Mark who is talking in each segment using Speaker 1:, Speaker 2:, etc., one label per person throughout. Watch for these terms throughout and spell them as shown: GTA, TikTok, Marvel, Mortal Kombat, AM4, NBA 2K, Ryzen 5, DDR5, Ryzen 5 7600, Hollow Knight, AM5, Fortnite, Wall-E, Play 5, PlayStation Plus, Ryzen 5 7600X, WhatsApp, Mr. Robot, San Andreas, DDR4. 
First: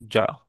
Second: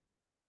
Speaker 1: Ya.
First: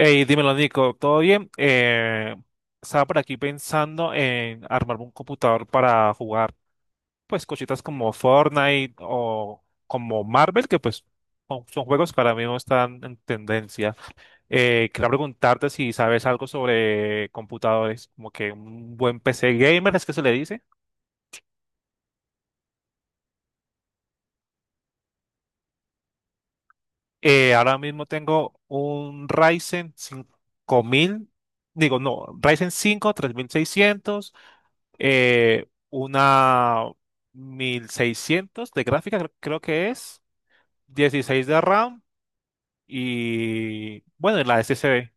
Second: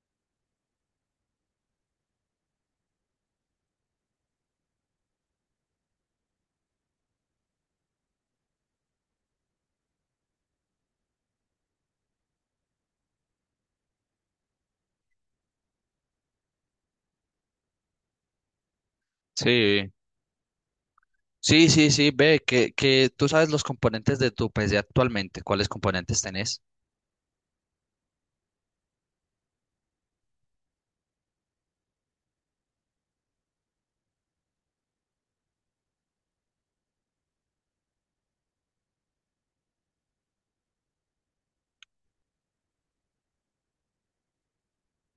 Speaker 1: Hey, dímelo, Nico, ¿todo bien? Estaba por aquí pensando en armarme un computador para jugar, pues, cositas como Fortnite o como Marvel, que pues son juegos que ahora mismo están en tendencia. Quería preguntarte si sabes algo sobre computadores, como que un buen PC
Speaker 2: Sí,
Speaker 1: gamer, ¿es que se le dice?
Speaker 2: sí, sí, sí, ve que tú sabes los componentes de tu PC actualmente, ¿cuáles componentes tenés?
Speaker 1: Ahora mismo tengo un Ryzen 5000, digo, no, Ryzen 5 3600, una 1600 de gráfica, creo que es, 16 de RAM y, bueno, y la SSD.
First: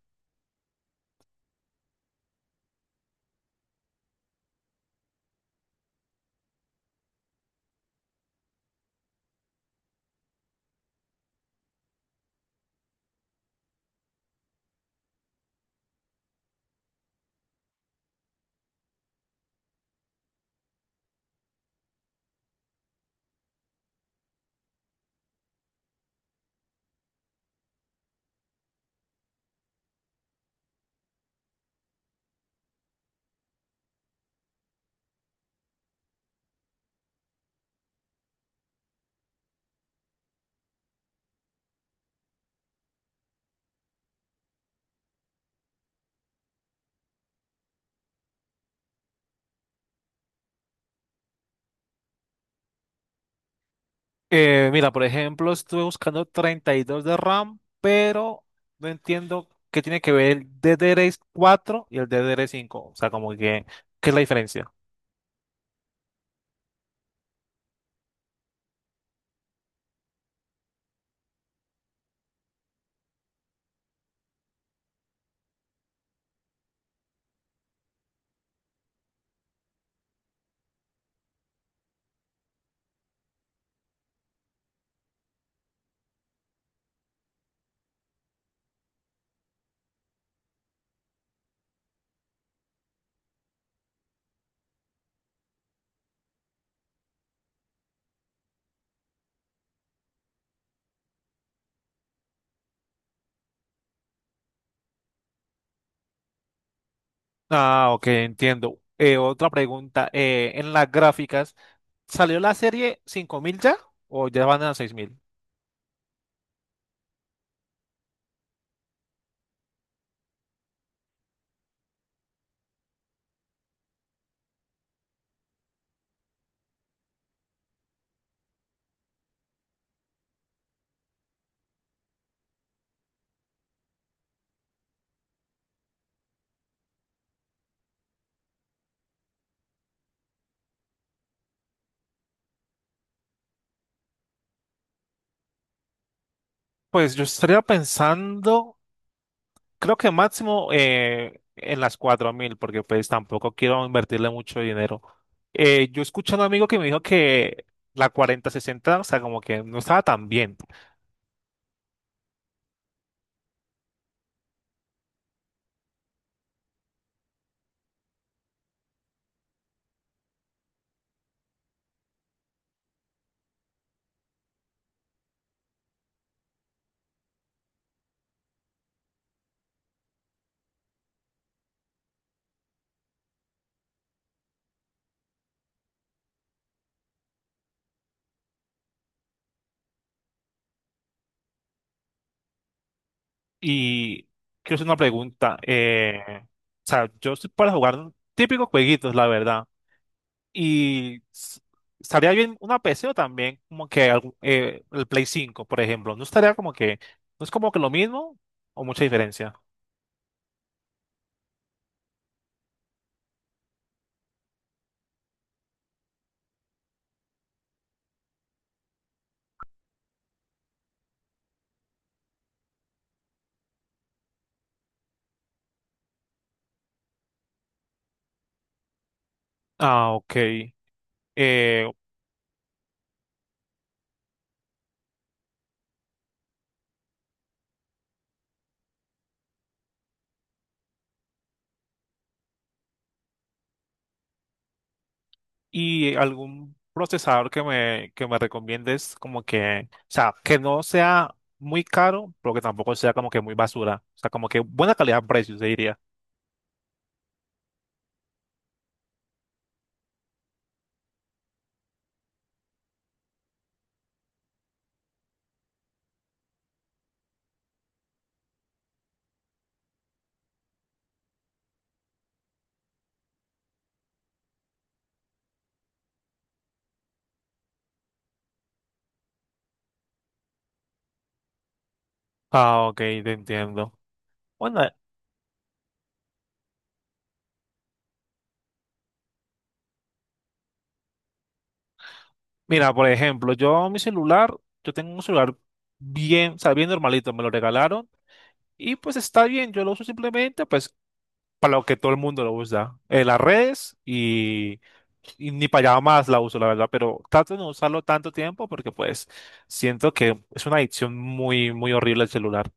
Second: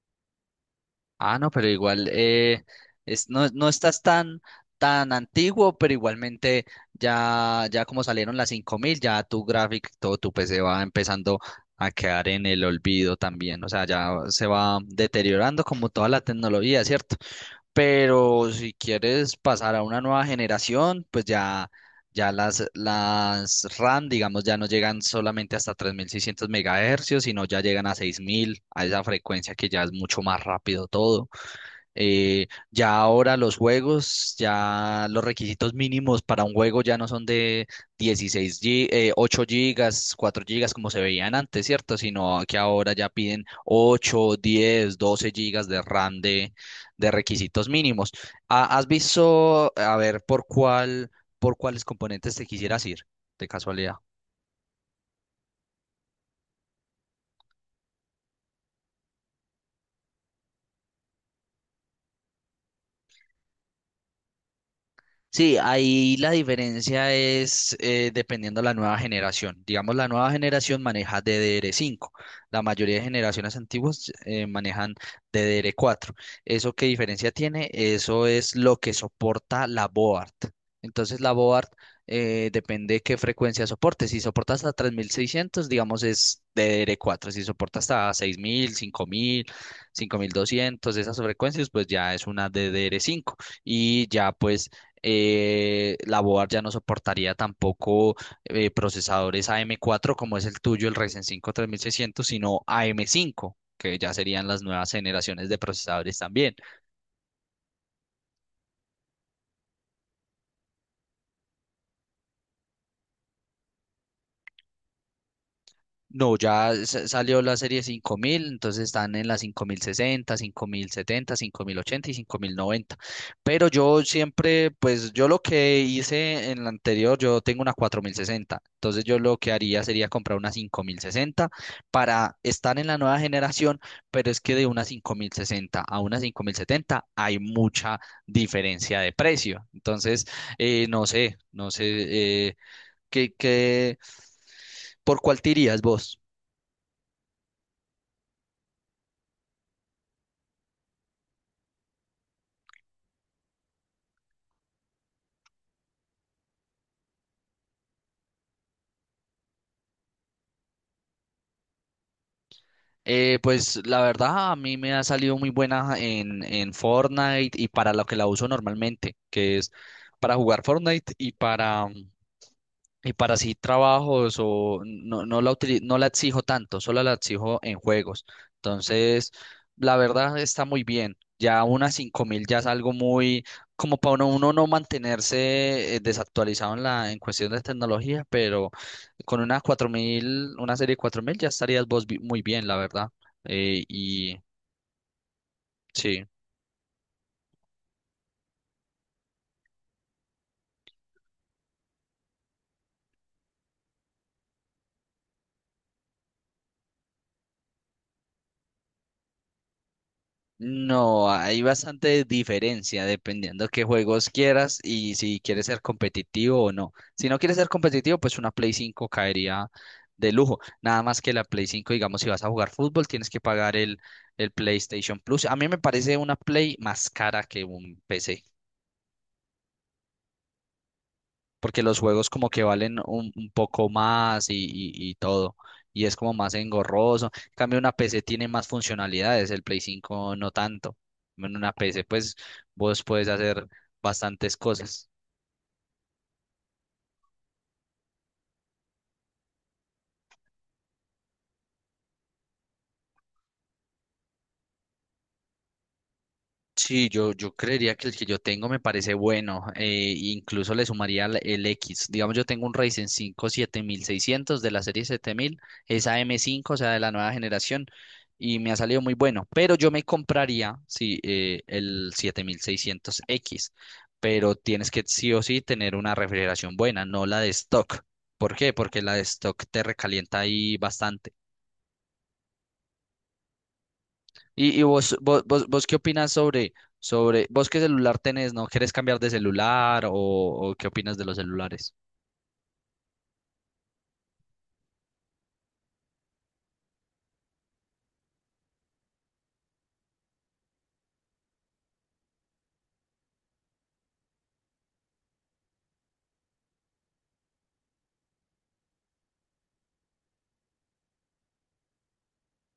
Speaker 2: Ah, no, pero igual, es, no estás tan, tan antiguo, pero igualmente ya como salieron las 5000, ya todo tu PC va empezando a quedar en el olvido también, o sea, ya se va deteriorando como toda la tecnología, ¿cierto? Pero si quieres pasar a una nueva generación, pues ya las RAM, digamos, ya no llegan solamente hasta 3600 MHz, sino ya llegan a 6000, a esa frecuencia que ya es mucho más rápido todo. Ya ahora los juegos, ya los requisitos mínimos para un juego ya no son de 8 gigas, 4 gigas como se veían antes, ¿cierto? Sino que ahora ya piden 8, 10, 12 gigas de RAM de requisitos mínimos. Ah, ¿has visto, a ver, por cuáles componentes te quisieras ir, de casualidad?
Speaker 1: Mira, por ejemplo, estuve buscando 32 de RAM, pero no entiendo qué tiene que ver el D D DDR4 y el D D DDR5. O sea, como que, ¿qué es la diferencia?
Speaker 2: Sí, ahí la diferencia es, dependiendo de la nueva generación. Digamos, la nueva generación maneja DDR cinco. La mayoría de generaciones antiguas, manejan DDR cuatro. ¿Eso qué diferencia tiene? Eso es lo que soporta la board. Entonces, la board, depende qué frecuencia soporte. Si soporta hasta 3600, digamos, es DDR cuatro. Si soporta hasta seis mil, mil, cinco mil, 5200, esas frecuencias, pues ya es una DDR cinco. Y ya, pues, la board ya no soportaría tampoco, procesadores AM4 como es el tuyo, el Ryzen cinco 3600, sino AM5, que ya serían las nuevas generaciones de procesadores también.
Speaker 1: Ah, ok, entiendo. Otra pregunta. En las gráficas, ¿salió la serie 5000 ya o ya van a 6000?
Speaker 2: No, ya salió la serie 5000, entonces están en la 5060, 5070, 5080 y 5090. Pero yo siempre, pues yo lo que hice en la anterior, yo tengo una 4060. Entonces yo lo que haría sería comprar una 5060 para estar en la nueva generación, pero es que de una 5060 a una 5070 hay mucha diferencia de precio. Entonces, no sé, ¿qué, por cuál te irías vos?
Speaker 1: Pues yo estaría pensando. Creo que máximo en las 4000, porque pues tampoco quiero invertirle mucho dinero. Yo escuché a un amigo que me dijo que la 4060, o sea, como que no estaba tan bien.
Speaker 2: Pues la verdad a mí me ha salido muy buena en Fortnite y para lo que la uso normalmente, que es para jugar Fortnite y para sí trabajos o no, no la exijo tanto, solo la exijo en juegos. Entonces, la verdad está muy bien. Ya unas 5000 ya es algo muy como para uno no mantenerse, desactualizado en la en cuestión de tecnología, pero con una 4000, una serie 4000 ya estarías vos muy bien, la verdad. Eh,
Speaker 1: Y
Speaker 2: y
Speaker 1: quiero hacer una pregunta.
Speaker 2: sí.
Speaker 1: O sea, yo estoy para jugar típicos jueguitos, la verdad. Y estaría bien una PC o también como que el Play 5 por ejemplo. No estaría como que, no es como que lo mismo o mucha diferencia.
Speaker 2: No, hay bastante diferencia dependiendo qué juegos quieras y si quieres ser competitivo o no. Si no quieres ser competitivo, pues una Play 5 caería de lujo. Nada más que la Play 5, digamos, si vas a jugar fútbol, tienes que pagar el PlayStation Plus. A mí me parece una Play más cara que un PC,
Speaker 1: Ah, ok.
Speaker 2: porque
Speaker 1: Eh,
Speaker 2: los juegos como que valen un poco más y todo, y es como más engorroso. En cambio, una PC tiene más funcionalidades, el Play 5 no tanto. En una PC, pues vos puedes hacer bastantes cosas.
Speaker 1: ¿Y algún procesador que me recomiendes como que, o sea, que no sea muy caro, pero que tampoco sea como que muy basura? O sea, como que buena calidad-precio, se diría.
Speaker 2: Sí, yo creería que el que yo tengo me parece bueno, incluso le sumaría el X. Digamos, yo tengo un Ryzen 5 7600 de la serie 7000, esa M5, o sea, de la nueva generación, y me ha salido muy bueno, pero yo me compraría, sí, el 7600X, pero tienes que sí o sí tener una refrigeración buena, no la de stock. ¿Por qué? Porque la de stock te recalienta ahí bastante.
Speaker 1: Ah, ok, te entiendo.
Speaker 2: Y,
Speaker 1: Bueno,
Speaker 2: y vos, qué opinas sobre, vos qué celular tenés, ¿no? ¿Quieres cambiar de celular o qué opinas de los celulares?
Speaker 1: mira, por ejemplo, yo mi celular, yo tengo un celular bien, o sea, bien normalito, me lo regalaron. Y pues está bien, yo lo uso simplemente pues para lo que todo el mundo lo usa, en las redes y ni para allá más la uso, la verdad, pero trato de no usarlo tanto tiempo porque pues siento que es una adicción muy, muy horrible el celular.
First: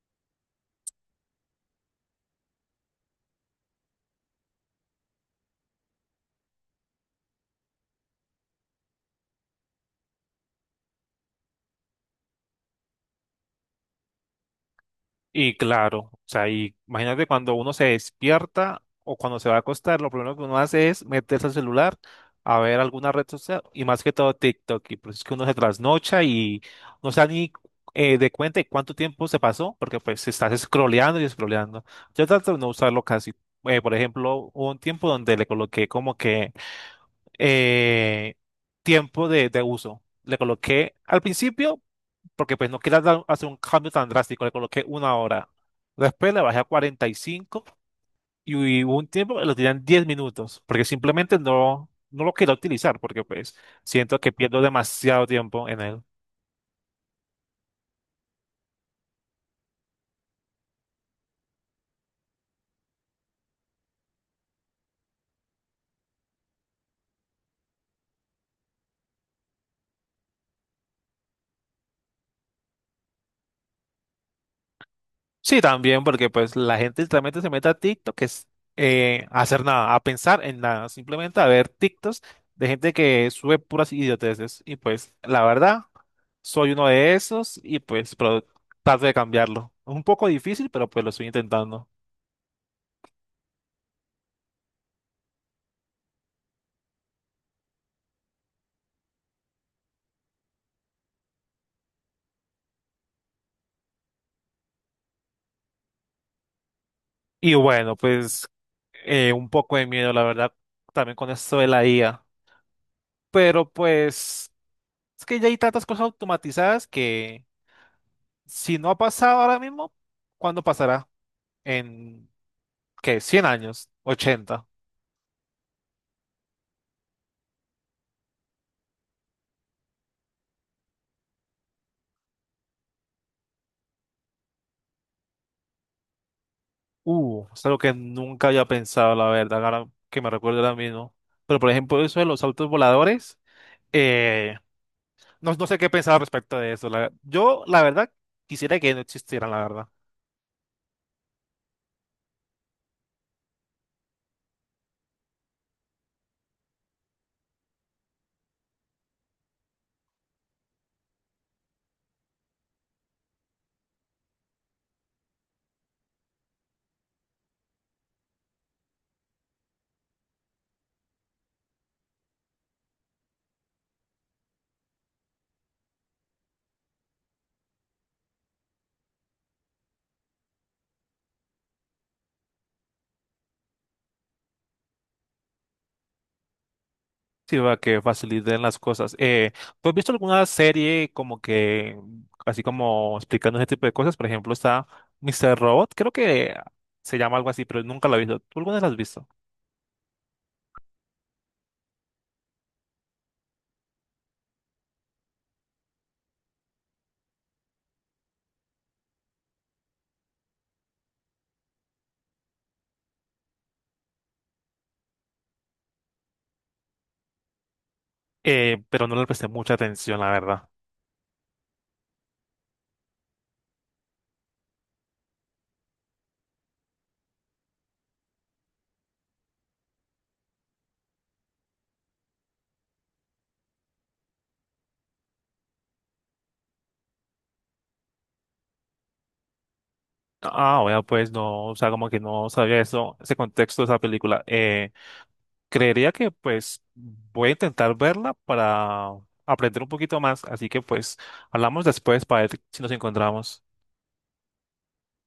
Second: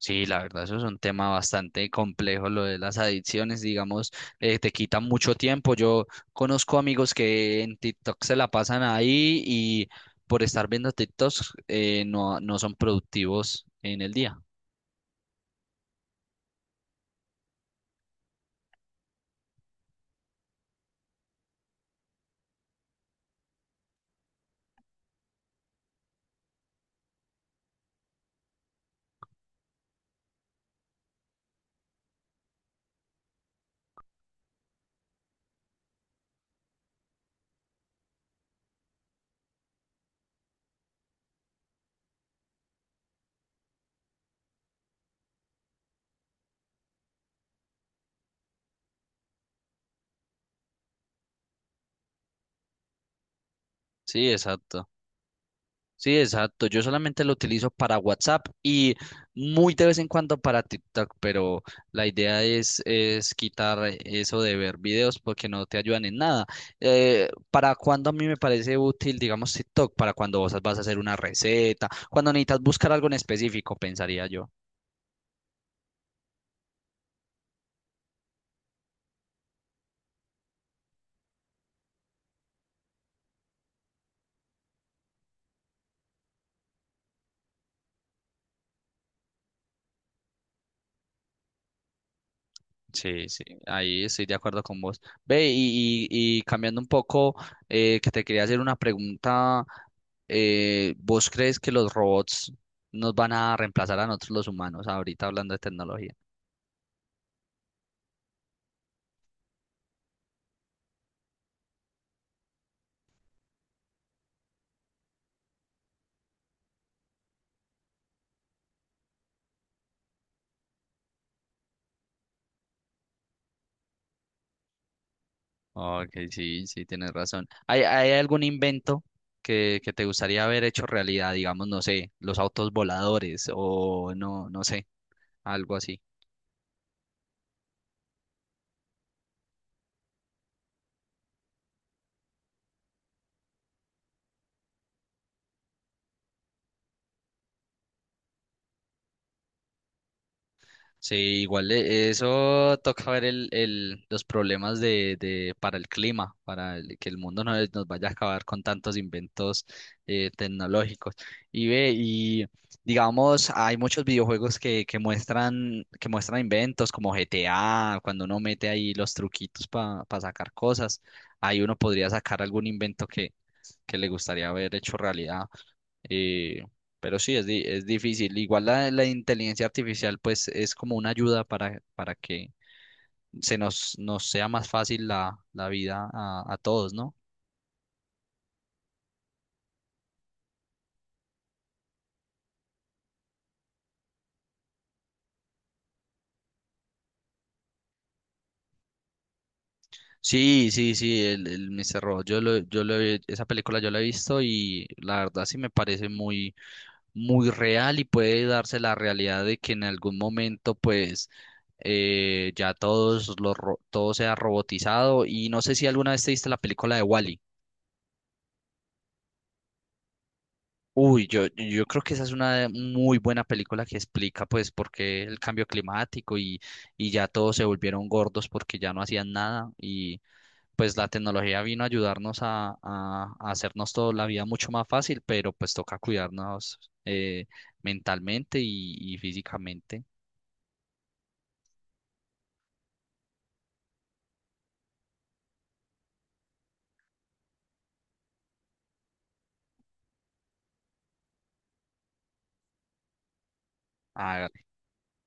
Speaker 2: Sí, la verdad, eso es un tema bastante complejo, lo de las adicciones, digamos, te quita mucho tiempo. Yo conozco amigos que en TikTok se la pasan ahí y por estar viendo TikToks, no son productivos en el día.
Speaker 1: Y claro, o sea, y imagínate cuando uno se despierta o cuando se va a acostar, lo primero que uno hace es meterse al celular a ver alguna red social y más que todo TikTok. Y pues es que uno se trasnocha y no se da ni de cuenta de cuánto tiempo se pasó, porque pues estás scrolleando y scrolleando. Yo trato de no usarlo casi. Por ejemplo, hubo un tiempo donde le coloqué como que eh, tiempo de uso. Le coloqué al principio porque pues no quería hacer un cambio tan drástico, le coloqué una hora. Después le bajé a 45 y hubo un tiempo que lo tenían 10 minutos, porque simplemente no lo quería utilizar, porque pues siento
Speaker 2: Sí,
Speaker 1: que pierdo
Speaker 2: exacto.
Speaker 1: demasiado tiempo en él.
Speaker 2: Sí, exacto. Yo solamente lo utilizo para WhatsApp y muy de vez en cuando para TikTok, pero la idea es quitar eso de ver videos porque no te ayudan en nada. ¿Para cuando a mí me parece útil, digamos, TikTok? Para cuando vos vas a hacer una receta, cuando necesitas buscar algo en específico, pensaría yo.
Speaker 1: Sí, también porque pues la gente literalmente se mete a TikTok, que es a hacer nada, a pensar en nada, simplemente a ver TikToks de gente que sube puras idioteces. Y pues la verdad, soy uno de esos y pues pero trato de cambiarlo. Es un poco difícil, pero pues lo estoy intentando.
Speaker 2: Sí, sí, ahí estoy de acuerdo con vos. Ve, y cambiando un poco, que te quería hacer una pregunta, ¿vos crees que los robots nos van a reemplazar a nosotros los humanos, ahorita hablando de tecnología?
Speaker 1: Y bueno, pues un poco de miedo, la verdad, también con esto de la IA. Pero pues es que ya hay tantas cosas automatizadas que si no ha pasado ahora mismo, ¿cuándo pasará? ¿En qué? ¿100 años? ¿80?
Speaker 2: Ok, sí, sí, tienes razón. ¿Hay algún invento que te gustaría haber hecho realidad? Digamos, no sé, los autos voladores o no sé, algo así.
Speaker 1: Es algo que nunca había pensado, la verdad, ahora que me recuerdo ahora mismo. Pero por ejemplo, eso de los autos voladores, eh, no, sé qué pensar al respecto de eso. Yo, la verdad, quisiera que no existieran, la verdad.
Speaker 2: Sí, igual, eso toca ver los problemas para el clima, que el mundo no nos vaya a acabar con tantos inventos, tecnológicos. Y ve, y digamos, hay muchos videojuegos que muestran inventos como GTA, cuando uno mete ahí los truquitos para sacar cosas, ahí uno podría sacar algún invento que le gustaría haber hecho realidad. Y, pero sí, es difícil. Igual la inteligencia artificial, pues, es como una ayuda para que nos sea más fácil la vida a todos, ¿no?
Speaker 1: Sí, va que faciliten las cosas. ¿Tú has visto alguna serie como que, así como explicando ese tipo de cosas? Por ejemplo, está Mr. Robot, creo que se llama algo así, pero nunca la he visto. ¿Tú alguna vez la has visto?
Speaker 2: Sí, sí, sí, el Mr. Robot, esa película yo la he visto y la verdad sí me parece muy, muy real y puede darse la realidad de que en algún momento, pues, ya todos todo sea robotizado. Y no sé si alguna vez te viste la película de Wall.
Speaker 1: Pero no le presté mucha atención, la verdad.
Speaker 2: Uy, yo creo que esa es una muy buena película que explica pues por qué el cambio climático y ya todos se volvieron gordos porque ya no hacían nada y pues la tecnología vino a ayudarnos a hacernos toda la vida mucho más fácil, pero pues toca cuidarnos, mentalmente y físicamente.
Speaker 1: Ah, bueno, pues no, o sea, como que no sabía eso, ese contexto de esa película. Creería que pues voy a intentar verla para aprender un poquito más, así que pues hablamos después para ver si nos encontramos.